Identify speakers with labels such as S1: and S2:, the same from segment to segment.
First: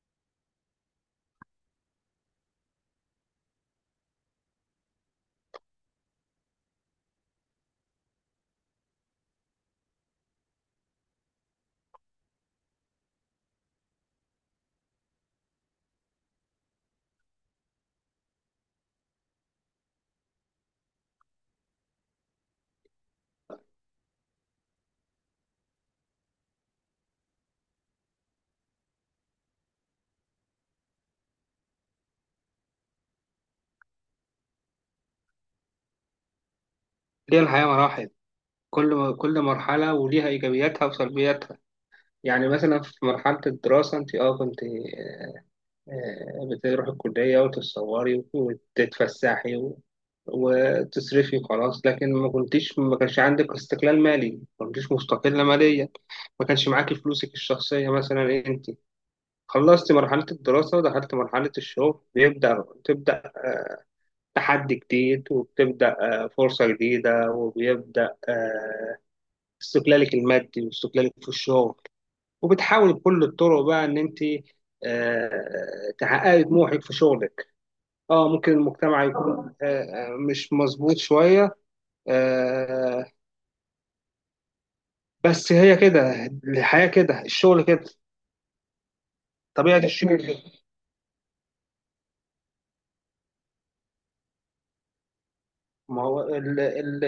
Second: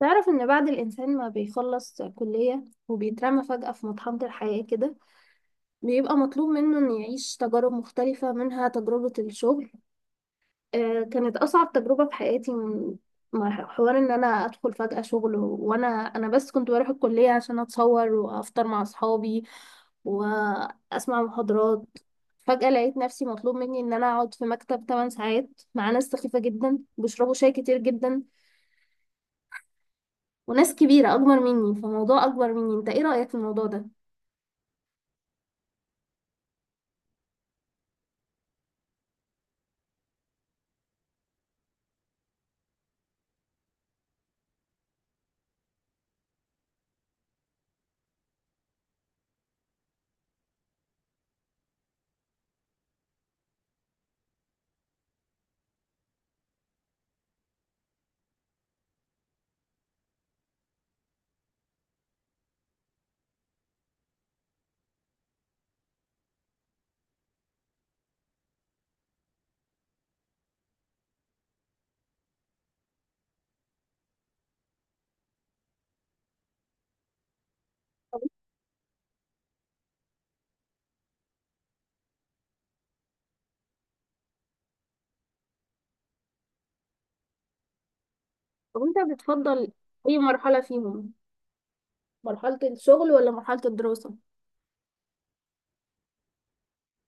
S1: تعرف إن بعد الإنسان ما بيخلص كلية وبيترمى فجأة في مطحنة الحياة كده، بيبقى مطلوب منه إنه يعيش تجارب مختلفة منها تجربة الشغل. آه، كانت أصعب تجربة في حياتي. من مع حوار إن أنا أدخل فجأة شغل، وأنا بس كنت بروح الكلية عشان أتصور وأفطر مع أصحابي وأسمع محاضرات. فجأة لقيت نفسي مطلوب مني إن أنا أقعد في مكتب 8 ساعات مع ناس سخيفة جدا بيشربوا شاي كتير جدا، وناس كبيرة أكبر مني، فموضوع أكبر مني. أنت إيه رأيك في الموضوع ده؟
S2: هي الحياة مراحل. كل مرحلة وليها إيجابياتها وسلبياتها. يعني مثلا في مرحلة الدراسة أنت أه كنت آه، آه، بتروحي الكلية وتتصوري وتتفسحي وتصرفي وخلاص، لكن ما كنتيش ما كانش عندك استقلال مالي، ما كنتيش مستقلة ماليا، ما كانش معاكي فلوسك الشخصية. مثلا أنت خلصت مرحلة الدراسة ودخلت مرحلة الشغل، تبدأ تحدي جديد وبتبدأ فرصة جديدة، وبيبدأ استقلالك المادي واستقلالك في الشغل، وبتحاولي بكل الطرق بقى ان انت تحققي طموحك في شغلك. اه ممكن المجتمع يكون مش مظبوط شوية، آه، بس هي كده الحياة، كده الشغل، كده
S1: طب أنت بتفضل
S2: طبيعة
S1: أي
S2: الشغل كده.
S1: مرحلة فيهم؟ مرحلة الشغل ولا مرحلة الدراسة؟
S2: ما هو ال ال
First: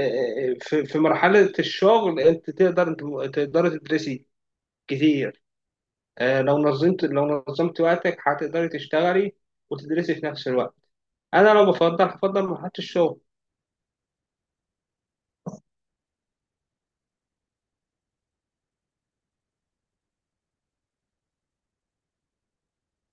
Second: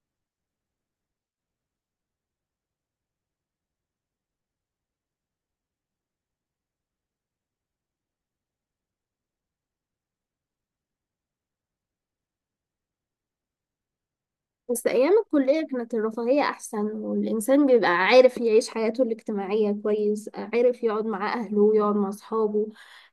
S2: في في مرحلة الشغل انت انت تقدري تدرسي كتير. لو نظمت لو نظمت وقتك هتقدري تشتغلي وتدرسي في نفس الوقت. انا لو بفضل هفضل مرحلة الشغل.
S1: بس أيام الكلية كانت الرفاهية أحسن، والإنسان بيبقى عارف يعيش حياته الاجتماعية كويس، عارف يقعد مع أهله ويقعد مع أصحابه،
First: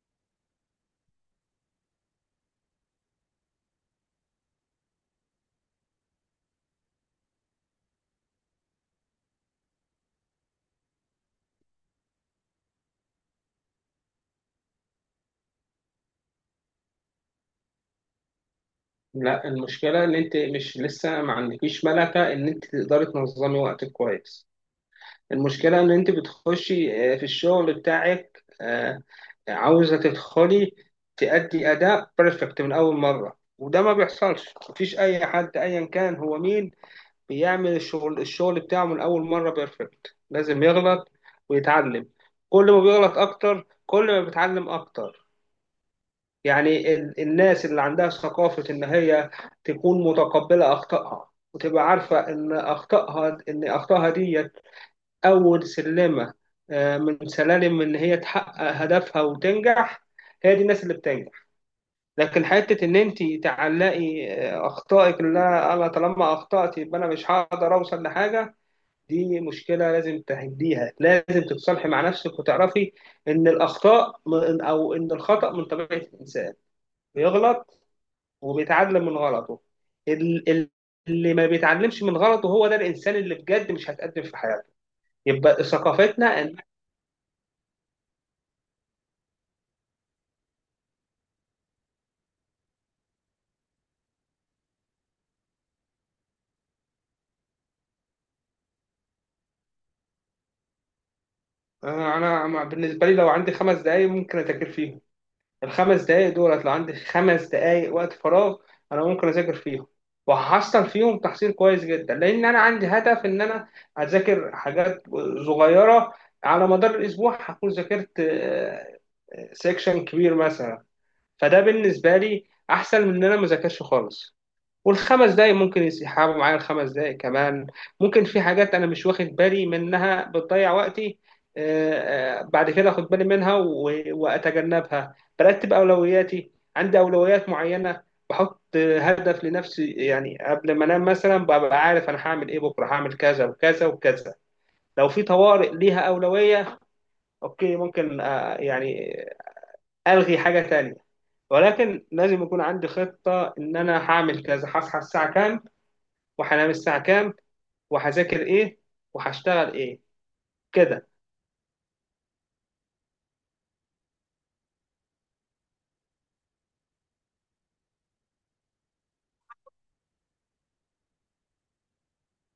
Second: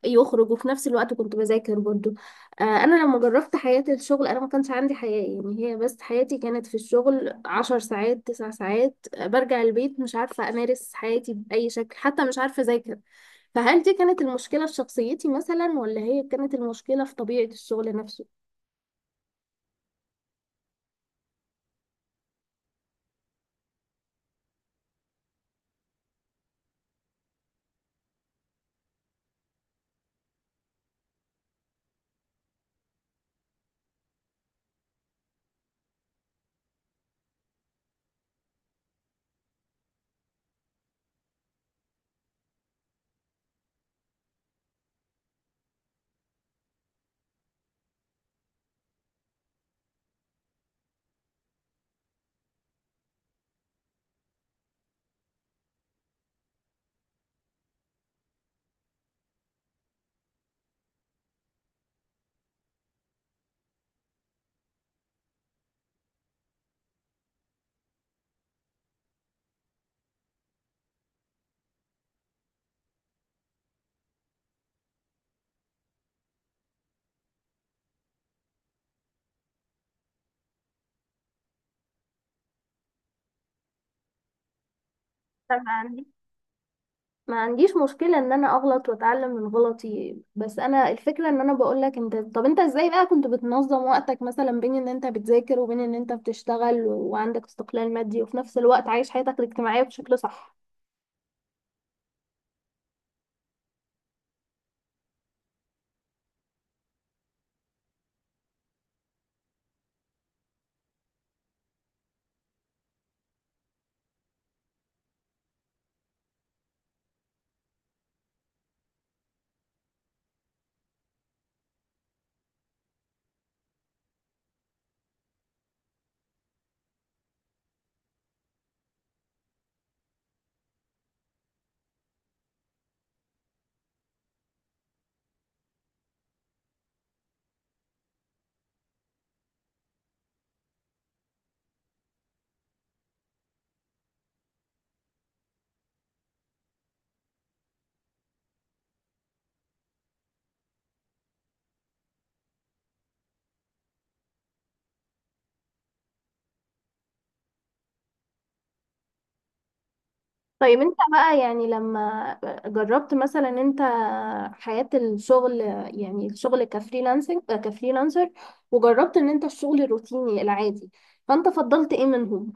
S1: يخرج، وفي نفس الوقت كنت بذاكر برضه. أنا لما جربت حياة الشغل أنا ما كانش عندي حياة، يعني هي بس حياتي كانت في الشغل 10 ساعات 9 ساعات. برجع البيت مش عارفة أمارس حياتي بأي شكل، حتى مش عارفة أذاكر. فهل دي كانت المشكلة في شخصيتي مثلا، ولا هي كانت المشكلة في طبيعة الشغل نفسه؟
S2: لا، المشكلة إن أنت مش لسه ما عندكيش ملكة إن أنت تقدري تنظمي وقتك كويس. المشكلة إن أنت بتخشي في الشغل بتاعك عاوزة تدخلي تأدي أداء بيرفكت من أول مرة، وده ما بيحصلش. مفيش أي حد أيا كان هو مين بيعمل الشغل بتاعه من أول مرة بيرفكت. لازم يغلط ويتعلم. كل ما بيغلط أكتر كل ما بيتعلم أكتر. يعني الناس اللي عندها ثقافة إن هي تكون متقبلة أخطائها وتبقى عارفة إن أخطائها إن أخطائها ديت أول سلمة من سلالم إن هي تحقق هدفها وتنجح، هي دي الناس اللي بتنجح. لكن حتة إن أنت تعلقي أخطائك، لا أنا طالما أخطأت يبقى أنا مش هقدر أوصل لحاجة، دي مشكلة لازم تهديها، لازم تتصالحي مع نفسك وتعرفي إن الأخطاء أو إن الخطأ من طبيعة الإنسان، بيغلط وبيتعلم من غلطه. ال- ال- اللي ما بيتعلمش من غلطه هو ده الانسان اللي بجد مش هتقدم في حياته. يبقى
S1: فما عندي،
S2: ثقافتنا ان
S1: ما عنديش مشكلة ان انا اغلط واتعلم من غلطي، بس انا الفكرة ان انا بقولك انت، طب انت ازاي بقى كنت بتنظم وقتك مثلا بين ان انت بتذاكر وبين ان انت بتشتغل وعندك استقلال مادي وفي نفس الوقت عايش حياتك الاجتماعية بشكل صح؟
S2: انا. بالنسبه لي لو عندي 5 دقائق ممكن اذاكر فيهم. ال5 دقائق دولت لو عندي 5 دقائق وقت فراغ انا ممكن اذاكر فيهم، وهحصل فيهم تحصيل كويس جدا، لان انا عندي هدف ان انا اذاكر حاجات صغيره. على مدار الاسبوع هكون ذاكرت سيكشن كبير مثلا. فده بالنسبه لي احسن من ان انا ما اذاكرش خالص. والخمس دقايق ممكن يسحبوا معايا ال5 دقايق كمان. ممكن في حاجات انا مش واخد بالي منها بتضيع وقتي، بعد كده اخد بالي منها واتجنبها. برتب اولوياتي، عندي اولويات معينه. بحط هدف لنفسي، يعني قبل ما انام مثلا ببقى عارف انا هعمل ايه بكره، هعمل كذا وكذا وكذا. لو في طوارئ ليها اولويه اوكي، ممكن يعني الغي حاجه تانية، ولكن لازم يكون عندي خطه ان انا هعمل كذا، هصحى الساعه كام وهنام الساعة كام وهذاكر إيه وهشتغل إيه.
S1: طيب انت
S2: كده.
S1: بقى يعني لما جربت مثلا انت حياة الشغل، يعني الشغل كفريلانسنج، كفريلانسر، وجربت ان انت الشغل الروتيني العادي، فانت فضلت ايه منهم؟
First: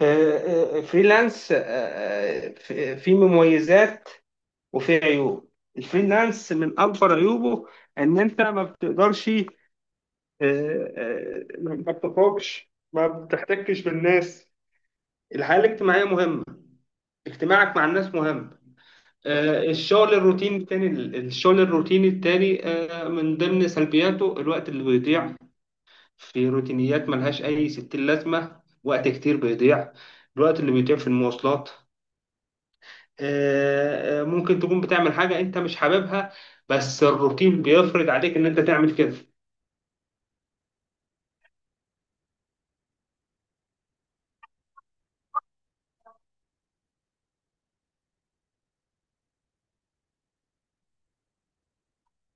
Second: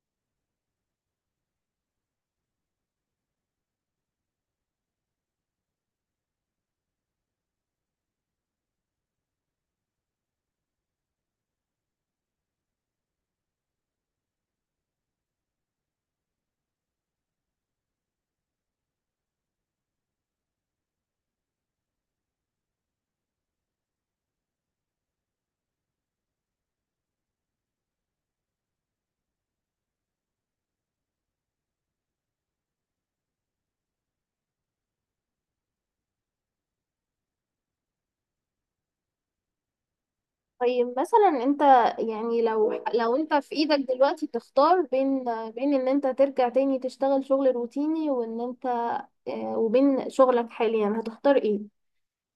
S2: فريلانس، في في مميزات وفي عيوب. الفريلانس من أكبر عيوبه إن أنت ما بتقدرش ما بتخرجش، ما بتحتكش بالناس. الحياة الاجتماعية مهمة، اجتماعك مع الناس مهم. الشغل الروتيني التاني، الشغل الروتيني التاني من ضمن سلبياته الوقت اللي بيضيع في روتينيات ملهاش أي ستين لازمة. وقت كتير بيضيع، الوقت اللي بيضيع في المواصلات. ممكن تكون بتعمل حاجة أنت مش حاببها، بس الروتين بيفرض عليك إن أنت تعمل كده.
S1: طيب مثلا انت، يعني لو لو انت في ايدك دلوقتي تختار بين، بين ان انت ترجع تاني تشتغل شغل روتيني وان انت، اه، وبين شغلك حاليا، هتختار ايه؟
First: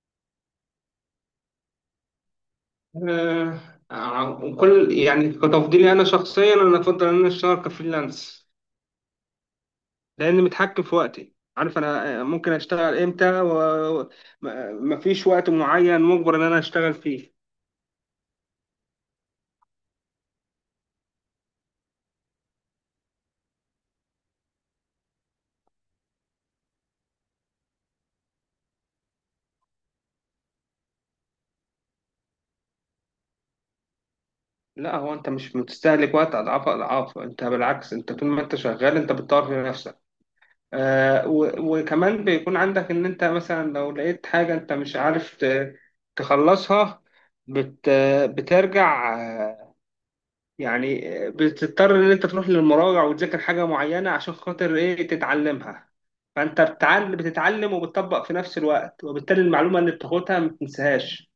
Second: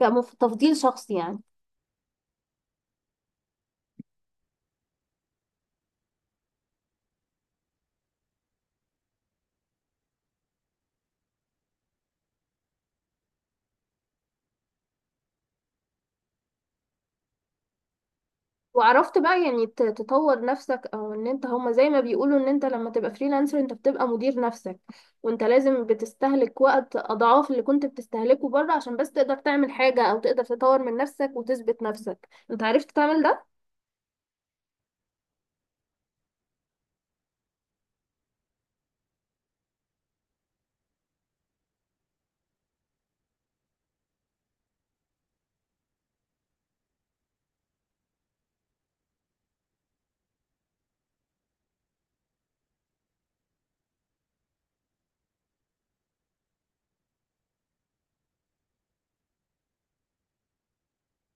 S1: كتفضيل شخصي يعني.
S2: آه، آه، كل يعني كتفضيلي أنا شخصيا أنا أفضل إن أنا أشتغل كفريلانس، لأن متحكم في وقتي، عارف أنا ممكن أشتغل إمتى، ومفيش وقت معين مجبر إن أنا أشتغل فيه.
S1: وعرفت بقى يعني تطور نفسك، او ان انت هما زي ما بيقولوا ان انت لما تبقى فريلانسر انت بتبقى مدير نفسك، وانت لازم بتستهلك وقت اضعاف اللي كنت بتستهلكه بره عشان بس تقدر تعمل حاجة او تقدر تطور من نفسك وتثبت نفسك، انت عرفت تعمل ده؟
S2: لا هو انت مش بتستهلك وقت اضعاف انت بالعكس انت طول ما انت شغال انت بتطور في نفسك. آه وكمان بيكون عندك ان انت مثلا لو لقيت حاجة انت مش عارف تخلصها، بت بترجع بتضطر ان انت تروح للمراجع وتذاكر حاجة معينة عشان خاطر ايه تتعلمها. فانت بتتعلم بتتعلم وبتطبق في نفس الوقت، وبالتالي المعلومة اللي بتاخدها ما بتنساهاش.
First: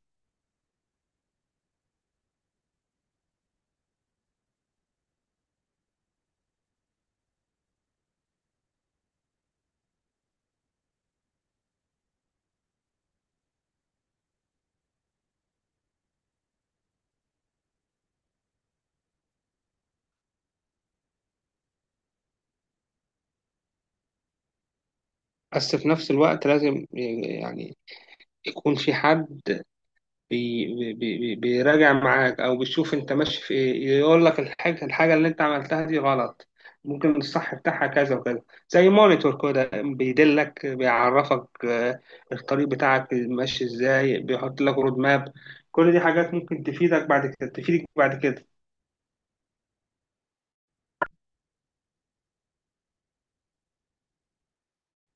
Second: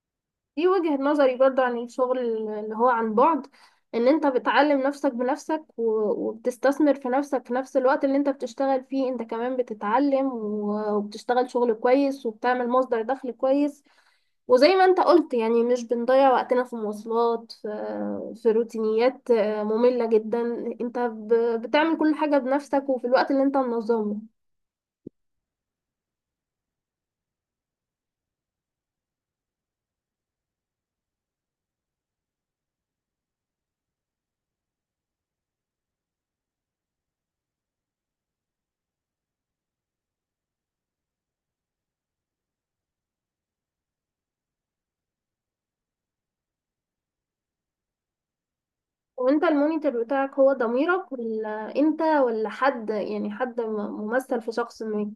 S1: دي وجهة نظري برضو عن الشغل اللي هو عن بعد، ان انت بتعلم نفسك بنفسك وبتستثمر في نفسك، في نفس الوقت اللي انت بتشتغل فيه انت كمان بتتعلم وبتشتغل شغل كويس وبتعمل مصدر دخل كويس. وزي ما انت قلت، يعني مش بنضيع وقتنا في مواصلات، في روتينيات مملة جدا. انت بتعمل كل حاجة بنفسك وفي الوقت اللي انت منظمه.
S2: بس في نفس الوقت لازم يعني يكون في حد بي بي بي بيراجع معاك او بيشوف انت ماشي في ايه، يقول لك الحاجه الحاجه اللي انت عملتها دي غلط، ممكن الصح بتاعها كذا وكذا. زي مونيتور كده بيدلك، بيعرفك الطريق بتاعك ماشي ازاي، بيحط لك رود ماب. كل دي حاجات ممكن تفيدك بعد كده تفيدك بعد كده.
S1: وانت المونيتور بتاعك هو ضميرك، ولا انت، ولا حد يعني، حد ممثل في شخص ما؟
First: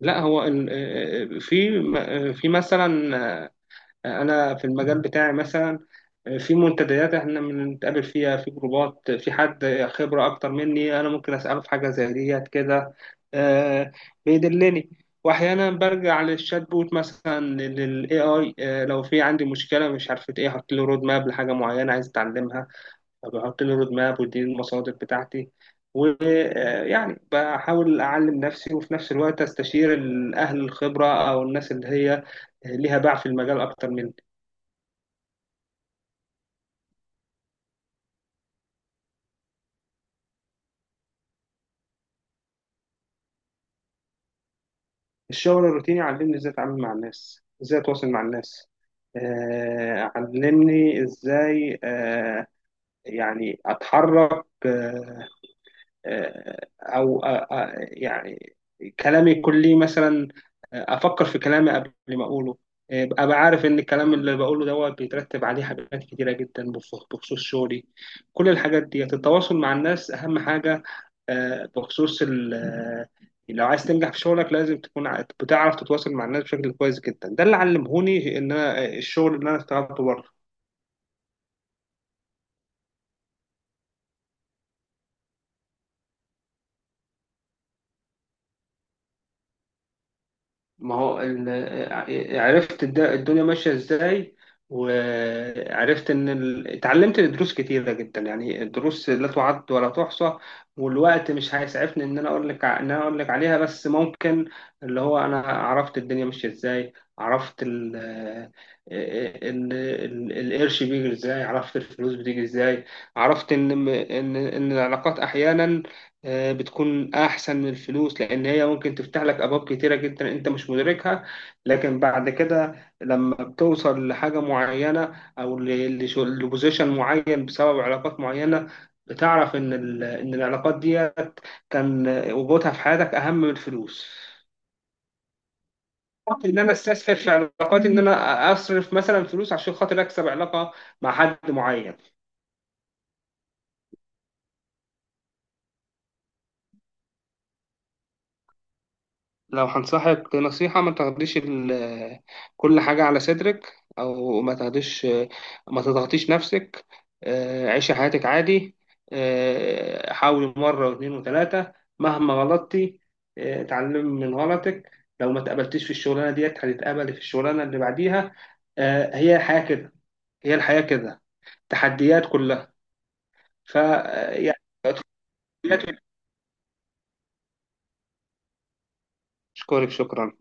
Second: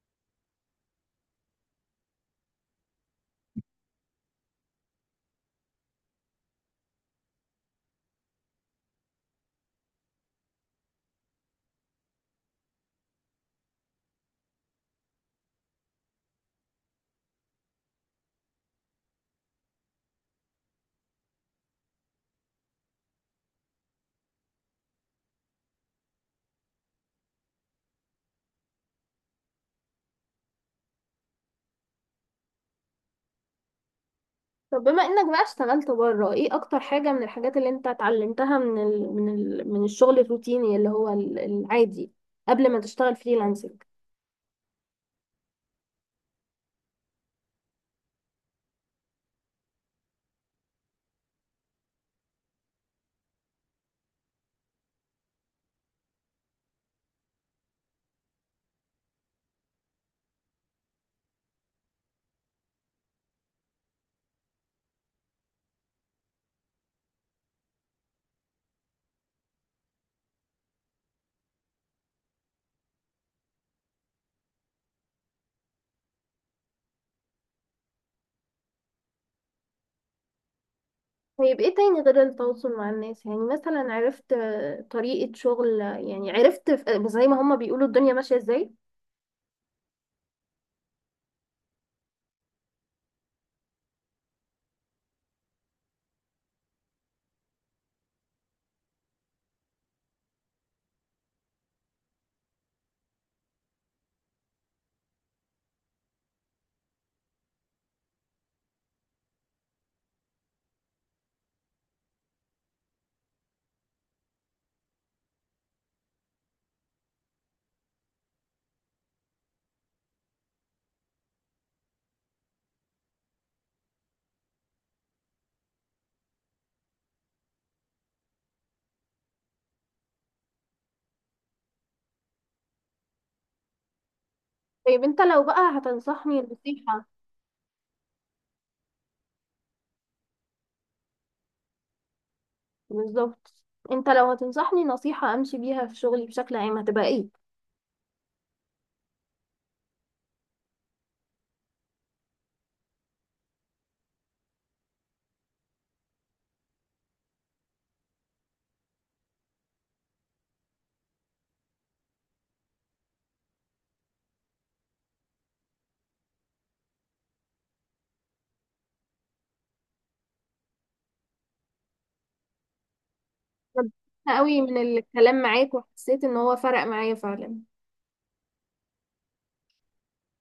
S2: لا هو في في مثلا انا في المجال بتاعي مثلا في منتديات احنا بنتقابل فيها، في جروبات، في حد خبرة اكتر مني انا ممكن اساله في حاجة زي ديت كده. آه، بيدلني. واحيانا برجع للشات بوت مثلا، للاي اي، لو في عندي مشكله مش عارفه ايه احط له رود ماب لحاجه معينه عايز اتعلمها، فبحط له رود ماب ودي المصادر بتاعتي. ويعني بحاول اعلم نفسي، وفي نفس الوقت استشير الاهل الخبره او الناس اللي هي ليها باع في المجال اكتر مني.
S1: طب بما انك بقى اشتغلت بره، ايه اكتر حاجة من الحاجات اللي انت اتعلمتها من من الشغل الروتيني اللي هو العادي، قبل ما تشتغل فريلانسنج؟
S2: الشغل الروتيني علمني ازاي اتعامل مع الناس، ازاي اتواصل مع الناس. علمني ازاي اتحرك، آه، او آه، يعني كلامي يكون ليه مثلا، افكر في كلامي قبل ما اقوله. ابقى عارف ان الكلام اللي بقوله دوت بيترتب عليه حاجات كتيره جدا بخصوص شغلي. كل الحاجات دي، التواصل مع الناس اهم حاجه. آه، بخصوص ال- آه، لو عايز تنجح في شغلك لازم تكون بتعرف تتواصل مع الناس بشكل كويس جدا. ده اللي علمهوني ان انا الشغل اللي انا اشتغلته بره.
S1: طيب ايه تاني غير التواصل مع الناس؟ يعني مثلا عرفت طريقة شغل، يعني عرفت زي ما هما بيقولوا الدنيا ماشية ازاي.
S2: ما هو ال- ع- عرفت الدنيا ماشية ازاي. وعرفت ان ال، اتعلمت دروس كتيرة جدا، يعني الدروس لا تعد ولا تحصى، والوقت مش هيسعفني ان انا اقول لك عليها، بس ممكن اللي هو انا عرفت الدنيا ماشية ازاي، عرفت القرش بيجي ازاي، عرفت الفلوس بتيجي ازاي، عرفت ان العلاقات احيانا بتكون أحسن من الفلوس، لأن هي ممكن تفتح لك أبواب كتيرة جدا أنت مش مدركها. لكن بعد كده لما بتوصل لحاجة معينة أو لبوزيشن معين بسبب علاقات معينة، بتعرف إن إن العلاقات ديت كان وجودها في حياتك أهم من الفلوس.
S1: طيب انت لو بقى هتنصحني
S2: فكرت إن أنا
S1: نصيحة،
S2: أستسهل في علاقاتي، إن أنا أصرف مثلا فلوس عشان خاطر أكسب علاقة مع حد معين.
S1: بالظبط، انت لو هتنصحني نصيحة امشي بيها في شغلي بشكل عام هتبقى ايه؟
S2: لو هنصحك نصيحة، ما تاخديش كل حاجة على صدرك، أو ما تاخديش، ما تضغطيش نفسك. عيشي حياتك عادي. حاولي مرة و2 و3، مهما غلطتي اتعلمي من غلطك. لو ما تقبلتيش في الشغلانة ديت هتتقبلي في الشغلانة اللي بعديها. هي الحياة كده، هي الحياة كده، تحديات كلها. ف آه،
S1: أنا قوي
S2: يعني
S1: من الكلام معاك
S2: تحديات.
S1: وحسيت ان هو فرق معايا فعلا.
S2: اشكرك شكرا.